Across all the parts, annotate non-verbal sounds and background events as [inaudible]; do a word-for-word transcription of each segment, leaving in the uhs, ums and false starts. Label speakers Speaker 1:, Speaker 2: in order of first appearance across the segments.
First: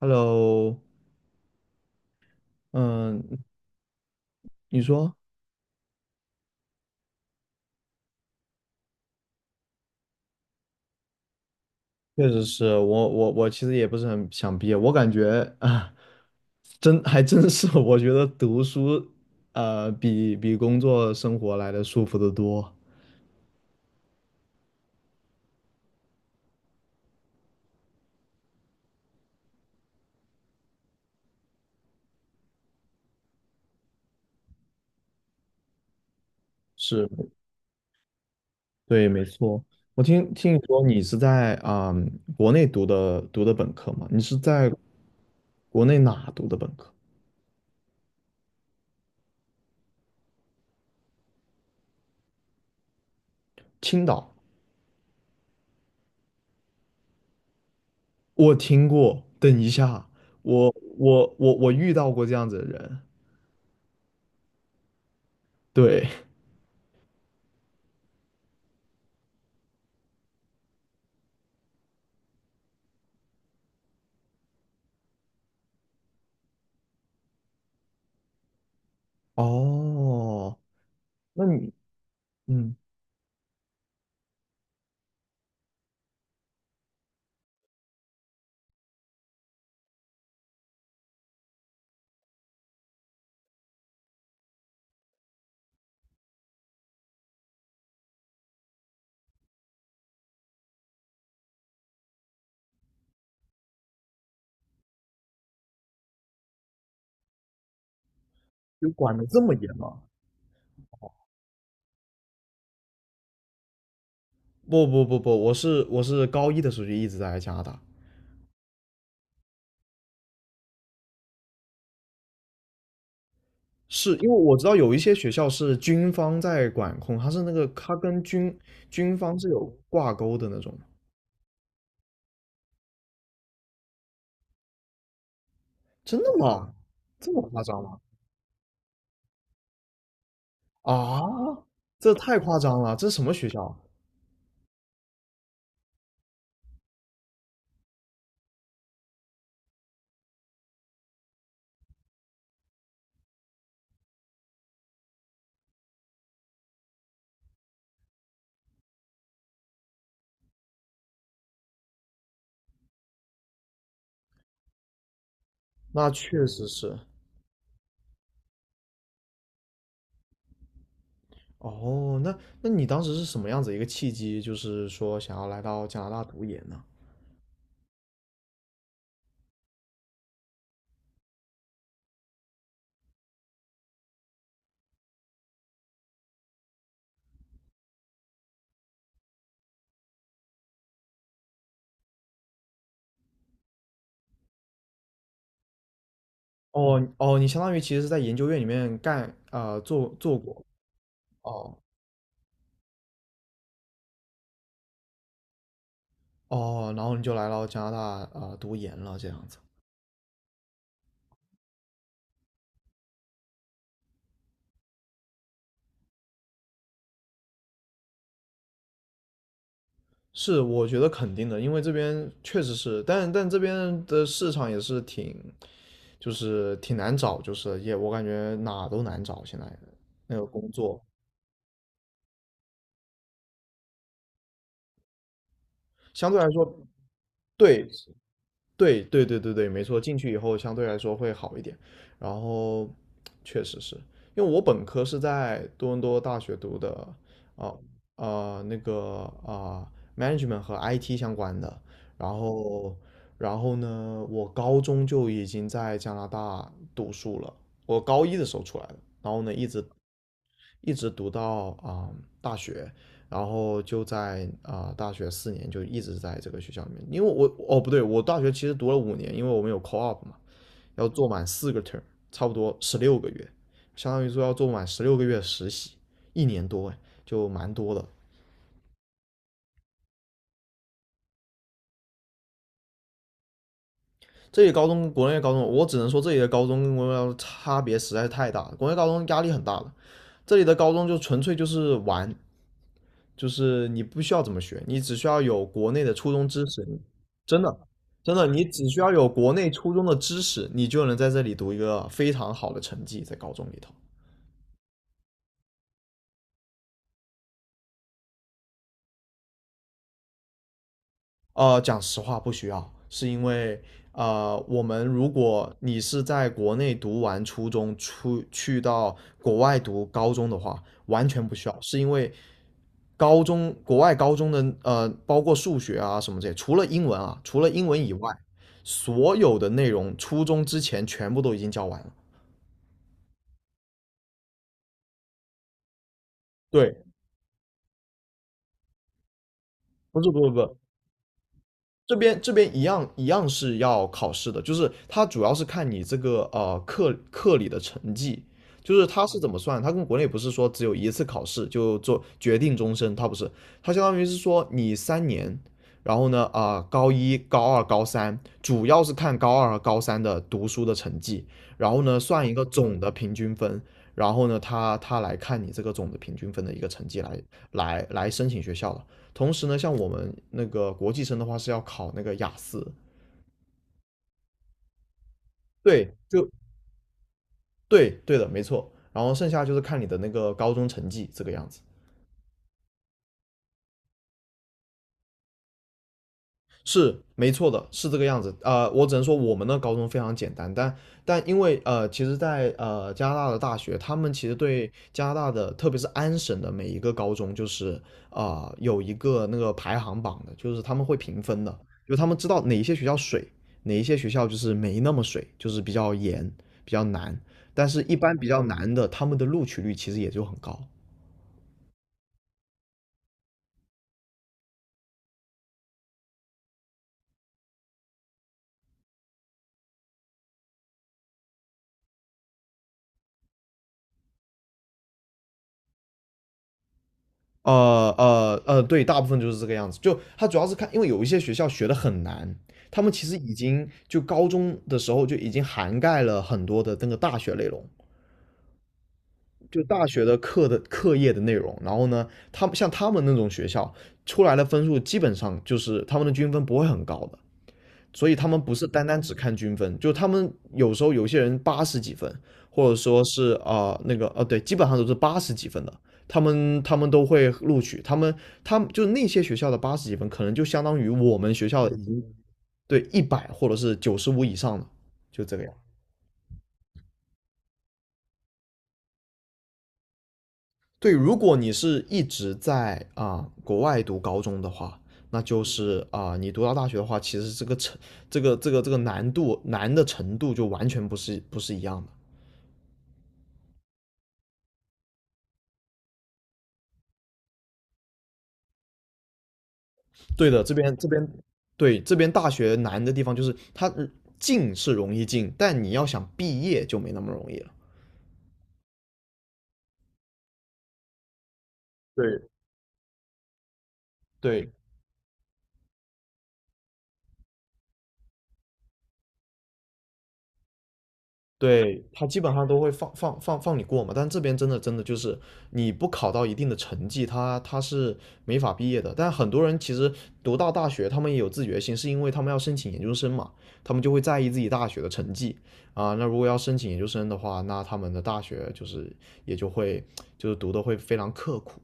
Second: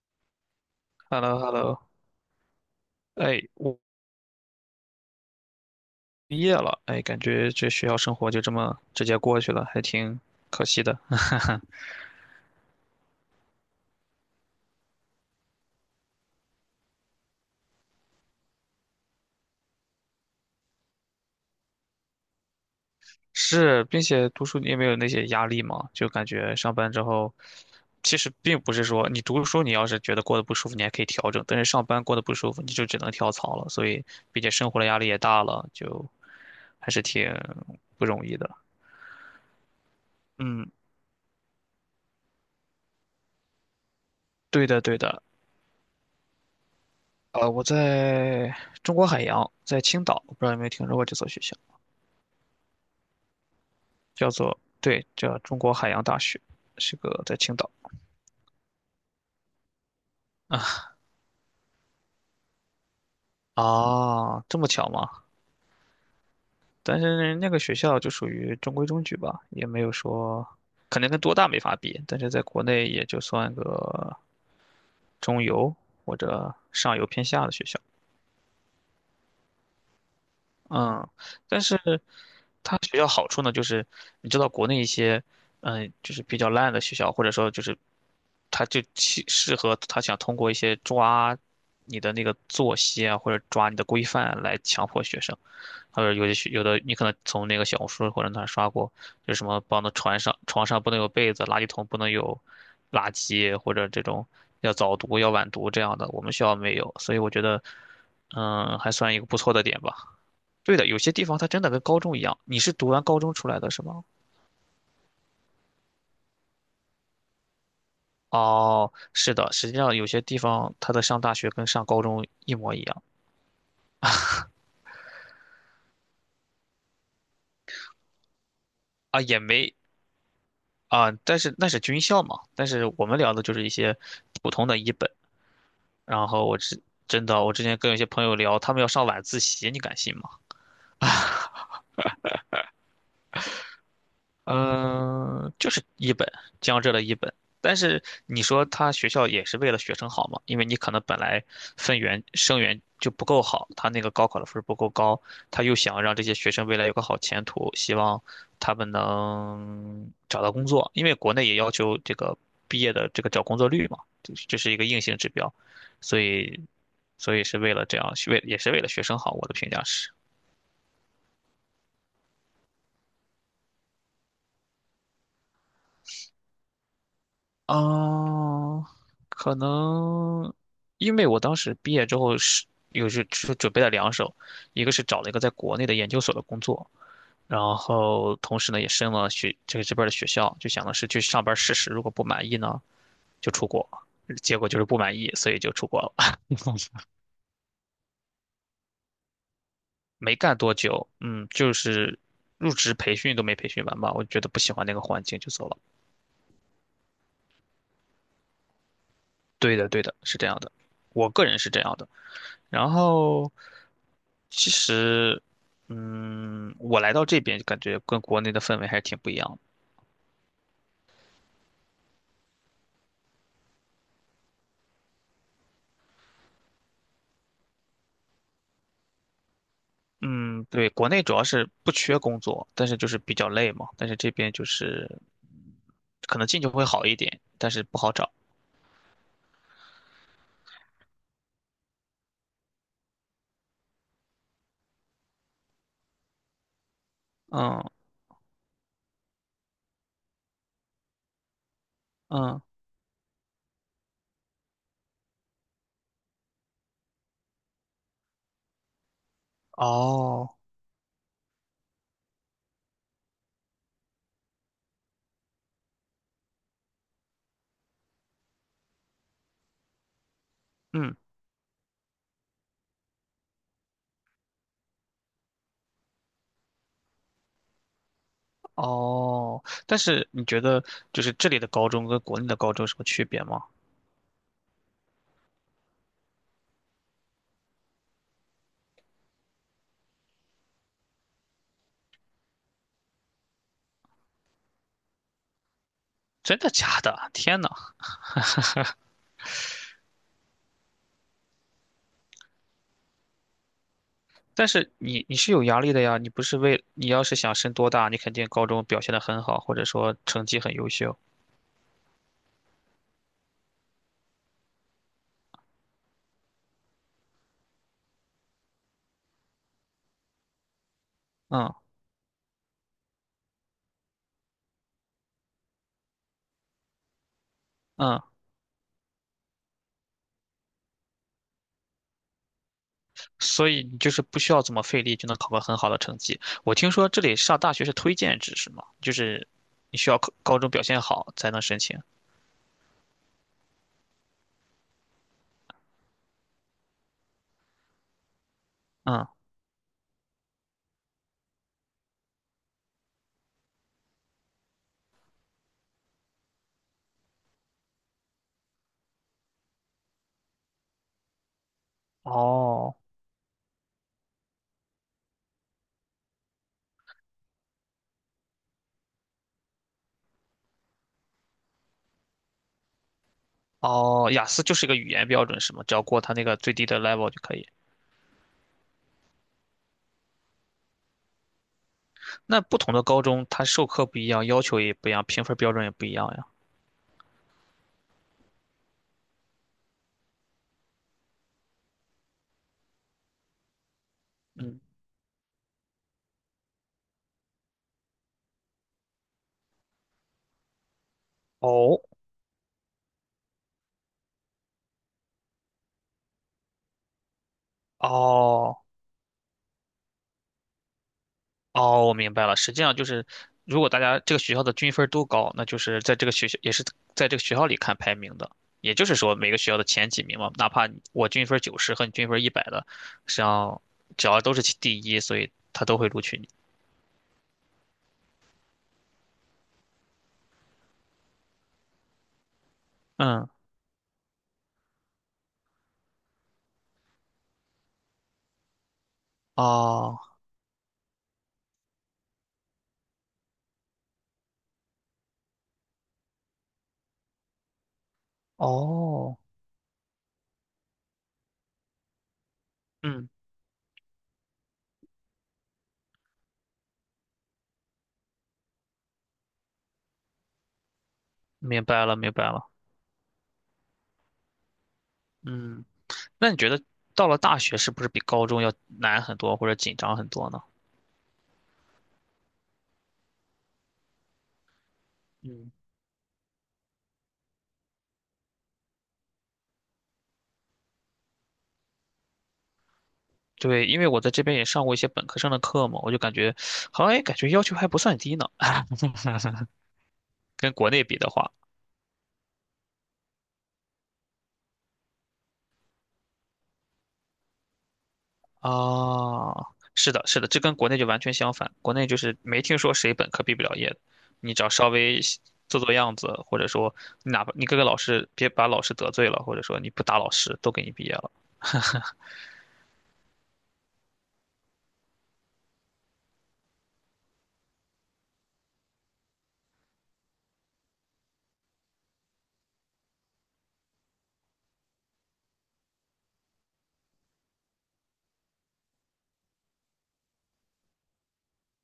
Speaker 1: Hello。
Speaker 2: h e l l o h e l l o
Speaker 1: 嗯。
Speaker 2: 哎，我
Speaker 1: 你说。
Speaker 2: 毕业了，哎，感觉这学校生活就这么直接过去了，还挺可惜的。[laughs]
Speaker 1: 确实是我我我其实也不是很想毕业，我感觉啊，真还真是，[laughs] 我觉得读书呃比比工作生活来的舒服得多。
Speaker 2: 是，并且读书你也没有那些压力嘛，就感觉上班之后，其实并不是说你读书，你要是觉得过得不舒服，你还可以调整，但是上班过得不舒服，你就只能跳槽了。所以，并且生活的压力也大了，就还是
Speaker 1: 是，
Speaker 2: 挺不容易的。
Speaker 1: 对，没错。我听听你
Speaker 2: 嗯，
Speaker 1: 说你是在啊、国内读的读的本科吗？你是
Speaker 2: 对
Speaker 1: 在
Speaker 2: 的，对的。
Speaker 1: 国内哪读的本科？
Speaker 2: 呃，我在中国海洋，在青岛，不知道有没有听说过这所学校。
Speaker 1: 青岛，
Speaker 2: 叫做对，叫中国海洋大学，是个在青岛
Speaker 1: 我听过。等一下，我我我我遇到过这样子的人，
Speaker 2: 啊，这么巧吗？
Speaker 1: 对。
Speaker 2: 但是那个学校就属于中规中矩吧，也没有说，肯定跟多大没法比，但是在国内也就算个中游或者上游偏下的学校。
Speaker 1: 哦，
Speaker 2: 嗯，
Speaker 1: 那
Speaker 2: 但
Speaker 1: 你
Speaker 2: 是
Speaker 1: 嗯，
Speaker 2: 它学校好处呢，就是你知道国内一些，嗯，就是比较烂的学校，或者说就是他就其适合他想通过一些抓你的那个作息啊，或者抓你的规范来强迫学生。还有有的学有的你可能从那个小红书或者哪儿刷过，就是什么帮的床上床上不能有被子，垃圾桶不能有垃圾，或者这种要早读要晚读这样的，我们学校没有，所以我觉得，嗯，
Speaker 1: 就
Speaker 2: 还算
Speaker 1: 管
Speaker 2: 一
Speaker 1: 得
Speaker 2: 个不
Speaker 1: 这
Speaker 2: 错
Speaker 1: 么
Speaker 2: 的
Speaker 1: 严
Speaker 2: 点吧。
Speaker 1: 吗？
Speaker 2: 对的，有些地方它真的跟高中一样。你是读完高中出来的是吗？
Speaker 1: 不不不不，我是我是高一的时候就一直在加拿大，
Speaker 2: 哦，是的，实际上有些地方它的上大学跟上高中一模一样
Speaker 1: 是因为我知道有一些学校是军方在管控，它是那个它跟军军
Speaker 2: 啊，
Speaker 1: 方
Speaker 2: 也
Speaker 1: 是有
Speaker 2: 没
Speaker 1: 挂钩的那种。
Speaker 2: 啊，但是那是军校嘛。但是我们聊的就是一些普通的一本。
Speaker 1: 真
Speaker 2: 然
Speaker 1: 的
Speaker 2: 后我
Speaker 1: 吗？
Speaker 2: 之真
Speaker 1: 这么
Speaker 2: 的，我
Speaker 1: 夸
Speaker 2: 之前
Speaker 1: 张
Speaker 2: 跟有
Speaker 1: 吗？
Speaker 2: 些朋友聊，他们要上晚自习，你敢信吗？
Speaker 1: 啊，这太夸张了，这什么学校啊？
Speaker 2: 嗯、呃就是一本江浙的一本，但是你说他学校也是为了学生好嘛？因为你可能本来分源生源就不够好，他那个高考的分儿不够高，他又想让这些学生未来有个好前途，希望他们能找到工作，因为国内也要求这个毕业的这个找工作率嘛，这是这是一个硬性指标，
Speaker 1: 那
Speaker 2: 所
Speaker 1: 确
Speaker 2: 以
Speaker 1: 实是。
Speaker 2: 所以是为了这样，为也是为了学生好，我的评价是。
Speaker 1: 哦，那那你当时是什么样子一个契机，就是说想要来到加拿大读研呢？
Speaker 2: 嗯，可能因为我当时毕业之后是又是是准备了两手，一个是找了一个在国内的研究所的工作，然后同时呢也申了学这个这边儿的学校，就想的是去上班试试，如果不满意呢就出国，结果就是不满意，所以就出国了。
Speaker 1: 哦
Speaker 2: [laughs]
Speaker 1: 哦，你相当于其实是在研究院里面干呃做
Speaker 2: 没
Speaker 1: 做
Speaker 2: 干
Speaker 1: 过
Speaker 2: 多久，嗯，就
Speaker 1: 哦
Speaker 2: 是入职培训都没培训完吧，我觉得不喜欢那个环境就走了。
Speaker 1: 哦，然后你就来到加拿大啊、呃读研了，这样子。
Speaker 2: 对的，对的，是这样的，我个人是这样的。然后其实，嗯，我来到这边感觉跟国内的氛围还是挺不一样的。
Speaker 1: 是，我觉得肯定的，因为这边确实是，但但这边的市场也是挺，就是挺难找，就是也我感觉哪都难找，现在那个
Speaker 2: 嗯，
Speaker 1: 工
Speaker 2: 对，
Speaker 1: 作
Speaker 2: 国内主要是不缺工作，但是就是比较累嘛。但是这边就是
Speaker 1: 相对
Speaker 2: 可能
Speaker 1: 来
Speaker 2: 进
Speaker 1: 说，
Speaker 2: 去会好一点，但是
Speaker 1: 对，
Speaker 2: 不好找。
Speaker 1: 对对对对对，没错，进去以后相对来说会好一点。然后确实是因为我本科是在多伦多大学读的，啊、
Speaker 2: 嗯
Speaker 1: 呃那个啊、management 和 I T 相关的。然
Speaker 2: 嗯，
Speaker 1: 后然后呢，我高中就已经在加拿大读书了，我高一的时候出来的，然后呢一直
Speaker 2: 哦，
Speaker 1: 一直读到啊、大学，然后就在啊、呃大学四年就一直在这个学校里面，因为我哦不对，我大学其实读了五年，因为我们有 co-op 嘛，要
Speaker 2: 嗯
Speaker 1: 做满四个 term，差不多十六个月，相当于说要做满十六个月实习，一年多哎，就蛮多的。
Speaker 2: 哦，但是你觉得就是这里的高中跟国内的高中有什么区别吗？
Speaker 1: 这里高中跟国内高中，我只能说这里的高中跟国内高中差别实在是太大了。国内高中压力很大了，这里的高中就纯粹就是玩，就是你不需要怎么学，你只需要有国内的初中
Speaker 2: 真
Speaker 1: 知
Speaker 2: 的
Speaker 1: 识，
Speaker 2: 假的？天
Speaker 1: 真
Speaker 2: 呐！
Speaker 1: 的，真的，你只需要有国内初中的知识，你就能在这里读一个非常好的成绩在高中里头。
Speaker 2: 但是你你是有压力的呀，你不是为你要是想升多大，你肯定高中表现得很好，或者说成绩很优秀，
Speaker 1: 呃，讲实话不需要，是因为呃，我们如果你是在国内读完初中，出去到国外读高中的话，完全不需
Speaker 2: 嗯
Speaker 1: 要，是因为高中国外高中的呃，包括数学啊什么这些，除了英文啊，除了英文以
Speaker 2: 嗯，
Speaker 1: 外，所有的内容初中之前全部都已经教完了。
Speaker 2: 所以你就是不需要怎么费力就能考个很好的成绩。我听
Speaker 1: 对，
Speaker 2: 说这里上大学是推荐制是吗？就是你需要
Speaker 1: 不是
Speaker 2: 高
Speaker 1: 不是
Speaker 2: 高
Speaker 1: 不
Speaker 2: 中
Speaker 1: 是，
Speaker 2: 表现好才能申请。
Speaker 1: 这边这边一样一样是要考试的，就是它主要是看你这个呃课课里的成绩，就是它
Speaker 2: 嗯，
Speaker 1: 是怎么算，它跟国内不是说只有一次考试就做决定终身，它不是，它相当于是说你三年，然后呢啊、呃高一、高二、高三，主要是看高二和高三的读书的成绩，然后呢算一个
Speaker 2: 哦
Speaker 1: 总的平均分，然后呢它它来看你这个总的平均分的一个成绩来来来申请学校的。同时呢，像我们那个国际生的话是要考那个雅思，
Speaker 2: 哦，雅思就是一个语言标准是吗？只要
Speaker 1: 对，
Speaker 2: 过它那
Speaker 1: 就
Speaker 2: 个最低的 level 就可以。
Speaker 1: 对对的，没错。然后剩下就是看你的那个高中成绩这个样子。
Speaker 2: 那不同的高中它授课不一样，要求也不一样，评分标准也不一样呀。
Speaker 1: 是没错的，是这个样子。呃，我只能说我们的高中非常简单，但但因为呃，其实在，在呃加拿大的大学，他们其实
Speaker 2: 嗯，
Speaker 1: 对加拿大的，特别是安省的每一个高中，就是啊、呃有一个那个排行榜的，就是他们会评分的，
Speaker 2: 哦
Speaker 1: 就他们知道哪一些学校水，哪一些学校就是没那么水，就是比较严，比较难。但是，一般比较
Speaker 2: 哦。
Speaker 1: 难的，他们的录取率其实也就很高。
Speaker 2: 哦，我明白了。实际上就是，如果大家这个学校的均分儿都高，那就是在这个学校也是在这个学校里看排名的。也就是说，每个学校的前几名嘛，哪怕你我均分九十和你均分一百的，实际上只要都是其第一，所以他都会录取你。
Speaker 1: 呃呃呃，对，大部分就是这个样子。就他主要是看，因为有一些学校学的很难，他们其实
Speaker 2: 嗯，
Speaker 1: 已经就高中的时候就已经涵盖了很多的那个大学内容，就大
Speaker 2: 哦，
Speaker 1: 学的课的课业的内容。然后呢，他们像他们那种学校出来的分数，基本上就是他们的均分不会很高的。所以他们不是单单只
Speaker 2: 哦，
Speaker 1: 看均分，就他们有时候有些人八十几分，或者说
Speaker 2: 嗯，
Speaker 1: 是啊、呃那个哦、对，基本上都是八十几分的，他们他们都会录取，他们他们就那些学校的八十几分，可能就相当于我们学
Speaker 2: 明
Speaker 1: 校已
Speaker 2: 白了，
Speaker 1: 经
Speaker 2: 明白了。
Speaker 1: 对一百或者是九十五以上的，就这个样。
Speaker 2: 嗯，那你觉得到了大学是不是比高中要难很多或者紧张很多呢？
Speaker 1: 对，如果你是一直在啊、呃国外读高中的话，那就
Speaker 2: 嗯。
Speaker 1: 是啊、呃你读到大学的话，其实这个程这个这个这个难度难的程度就完全不是不是一样的。
Speaker 2: 对，因为我在这边也上过一些本科生的课嘛，我就感觉好像也感觉要求还不算低呢。
Speaker 1: 对的，
Speaker 2: 跟
Speaker 1: 这
Speaker 2: 国
Speaker 1: 边
Speaker 2: 内
Speaker 1: 这
Speaker 2: 比
Speaker 1: 边
Speaker 2: 的话，
Speaker 1: 对这边大学难的地方就是它呃进是容易进，但你要想毕业就没那么容易了。
Speaker 2: 啊，是的，是的，这跟国内就完全相反。国内就是
Speaker 1: 对
Speaker 2: 没听说谁本科毕不了业的，你只要
Speaker 1: 对
Speaker 2: 稍微做做样子，或者说你哪怕你各个老师别把老师得罪了，或者说你不打老师，都给你毕业了。
Speaker 1: 对，他基本上都会放放放放你过嘛，但这边真的真的就是你不考到一定的成绩，他他是没法毕业的。但很多人其实读到大学，他们也有自觉性，是因为他们要申请研究生嘛，他们就会在意自己大学的成绩啊。那如果要申请研究生的话，那他们的大学就是也就会就是读的会非常刻苦。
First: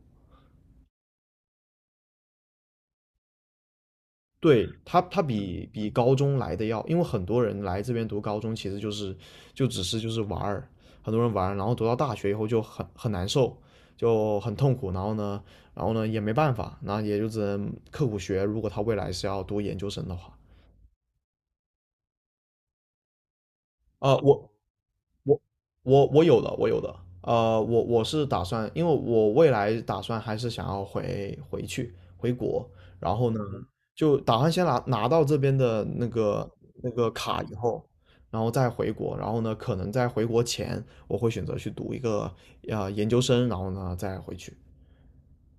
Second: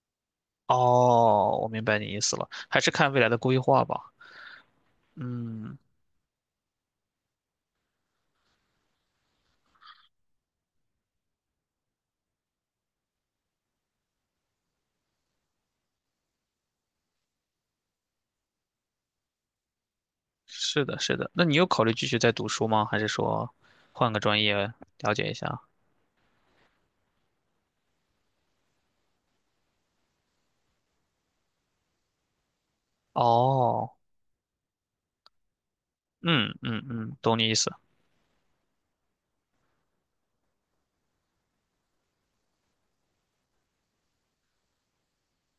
Speaker 2: 哦，我明白你意思了，还是看未来的规划吧。
Speaker 1: 对，他，他比
Speaker 2: 嗯，
Speaker 1: 比高中来的要，因为很多人来这边读高中，其实就是就只是就是玩儿，很多人玩儿，然后读到大学以后就很很难受，就很痛苦，然后呢，然后呢也没办法，然后也就只能刻苦学，如果他未来是要读研究生的话，
Speaker 2: 是的，是的。那你有考虑继续再读书吗？还是说换
Speaker 1: 啊、
Speaker 2: 个专
Speaker 1: 我
Speaker 2: 业了解一
Speaker 1: 我
Speaker 2: 下？
Speaker 1: 我我有的，我有的。呃，我我是打算，因为我未来打算还是想要回回去回国，然后呢，
Speaker 2: 哦，
Speaker 1: 就打算先拿拿到这边的那
Speaker 2: 嗯
Speaker 1: 个
Speaker 2: 嗯
Speaker 1: 那个
Speaker 2: 嗯，懂
Speaker 1: 卡
Speaker 2: 你
Speaker 1: 以
Speaker 2: 意思。
Speaker 1: 后，然后再回国，然后呢，可能在回国前我会选择去读一个呃研究生，然后呢再回去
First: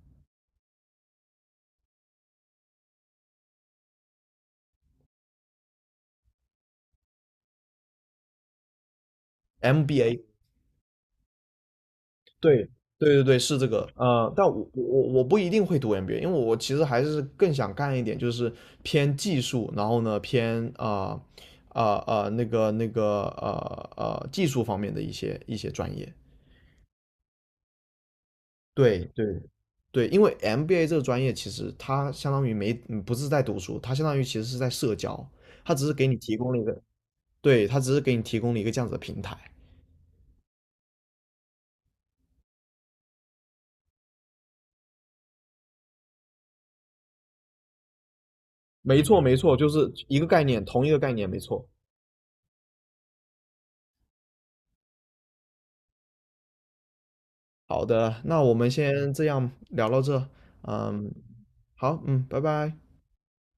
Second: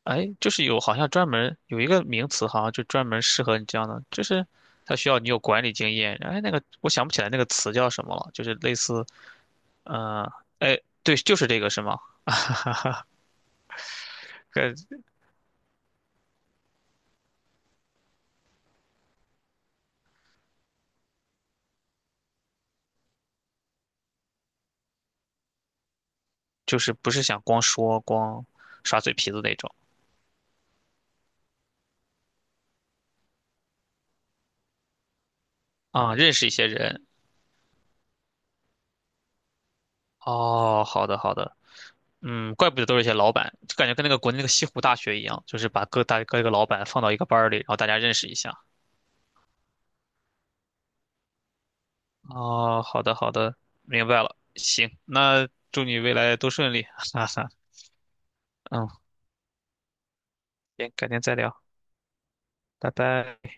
Speaker 2: 哎，就是有好像专门有一个名词，好像就专门适合你这样的，就是它需要你有管理经验。哎，那个我想不起来那个词叫什么了，就是类似，
Speaker 1: M B A。
Speaker 2: 呃，哎，对，就是这个是吗？
Speaker 1: 对对对对，是这个，呃，但我
Speaker 2: 呃，
Speaker 1: 我我不一定会读 M B A，因为我其实还是更想干一点，就是偏技术，然后呢偏啊啊啊那个那个呃呃技术方面的一些一些专业。
Speaker 2: 就是不是想光说光耍
Speaker 1: 对
Speaker 2: 嘴
Speaker 1: 对
Speaker 2: 皮子那种
Speaker 1: 对，因为 M B A 这个专业其实它相当于没嗯不是在读书，它相当于其实是在社交，它只是给
Speaker 2: 啊，
Speaker 1: 你
Speaker 2: 认
Speaker 1: 提
Speaker 2: 识一
Speaker 1: 供了一
Speaker 2: 些
Speaker 1: 个，
Speaker 2: 人。
Speaker 1: 对，它只是给你提供了一个这样子的平台。
Speaker 2: 哦，好的好的，嗯，怪不得都是一些老板，就感觉跟那个国内那个西湖大学一样，就是把各大各个老板放到一个班儿里，然后大家认识一下。
Speaker 1: 没错没错，就是一个概念，同一个概念，没错。
Speaker 2: 哦，好的好的，明白了。行，那祝你未来都顺利，[laughs] 哈哈。
Speaker 1: 好的，那我们
Speaker 2: 嗯，
Speaker 1: 先这样聊到这，
Speaker 2: 行，改
Speaker 1: 嗯，
Speaker 2: 天再聊，
Speaker 1: 好，嗯，拜拜。
Speaker 2: 拜拜。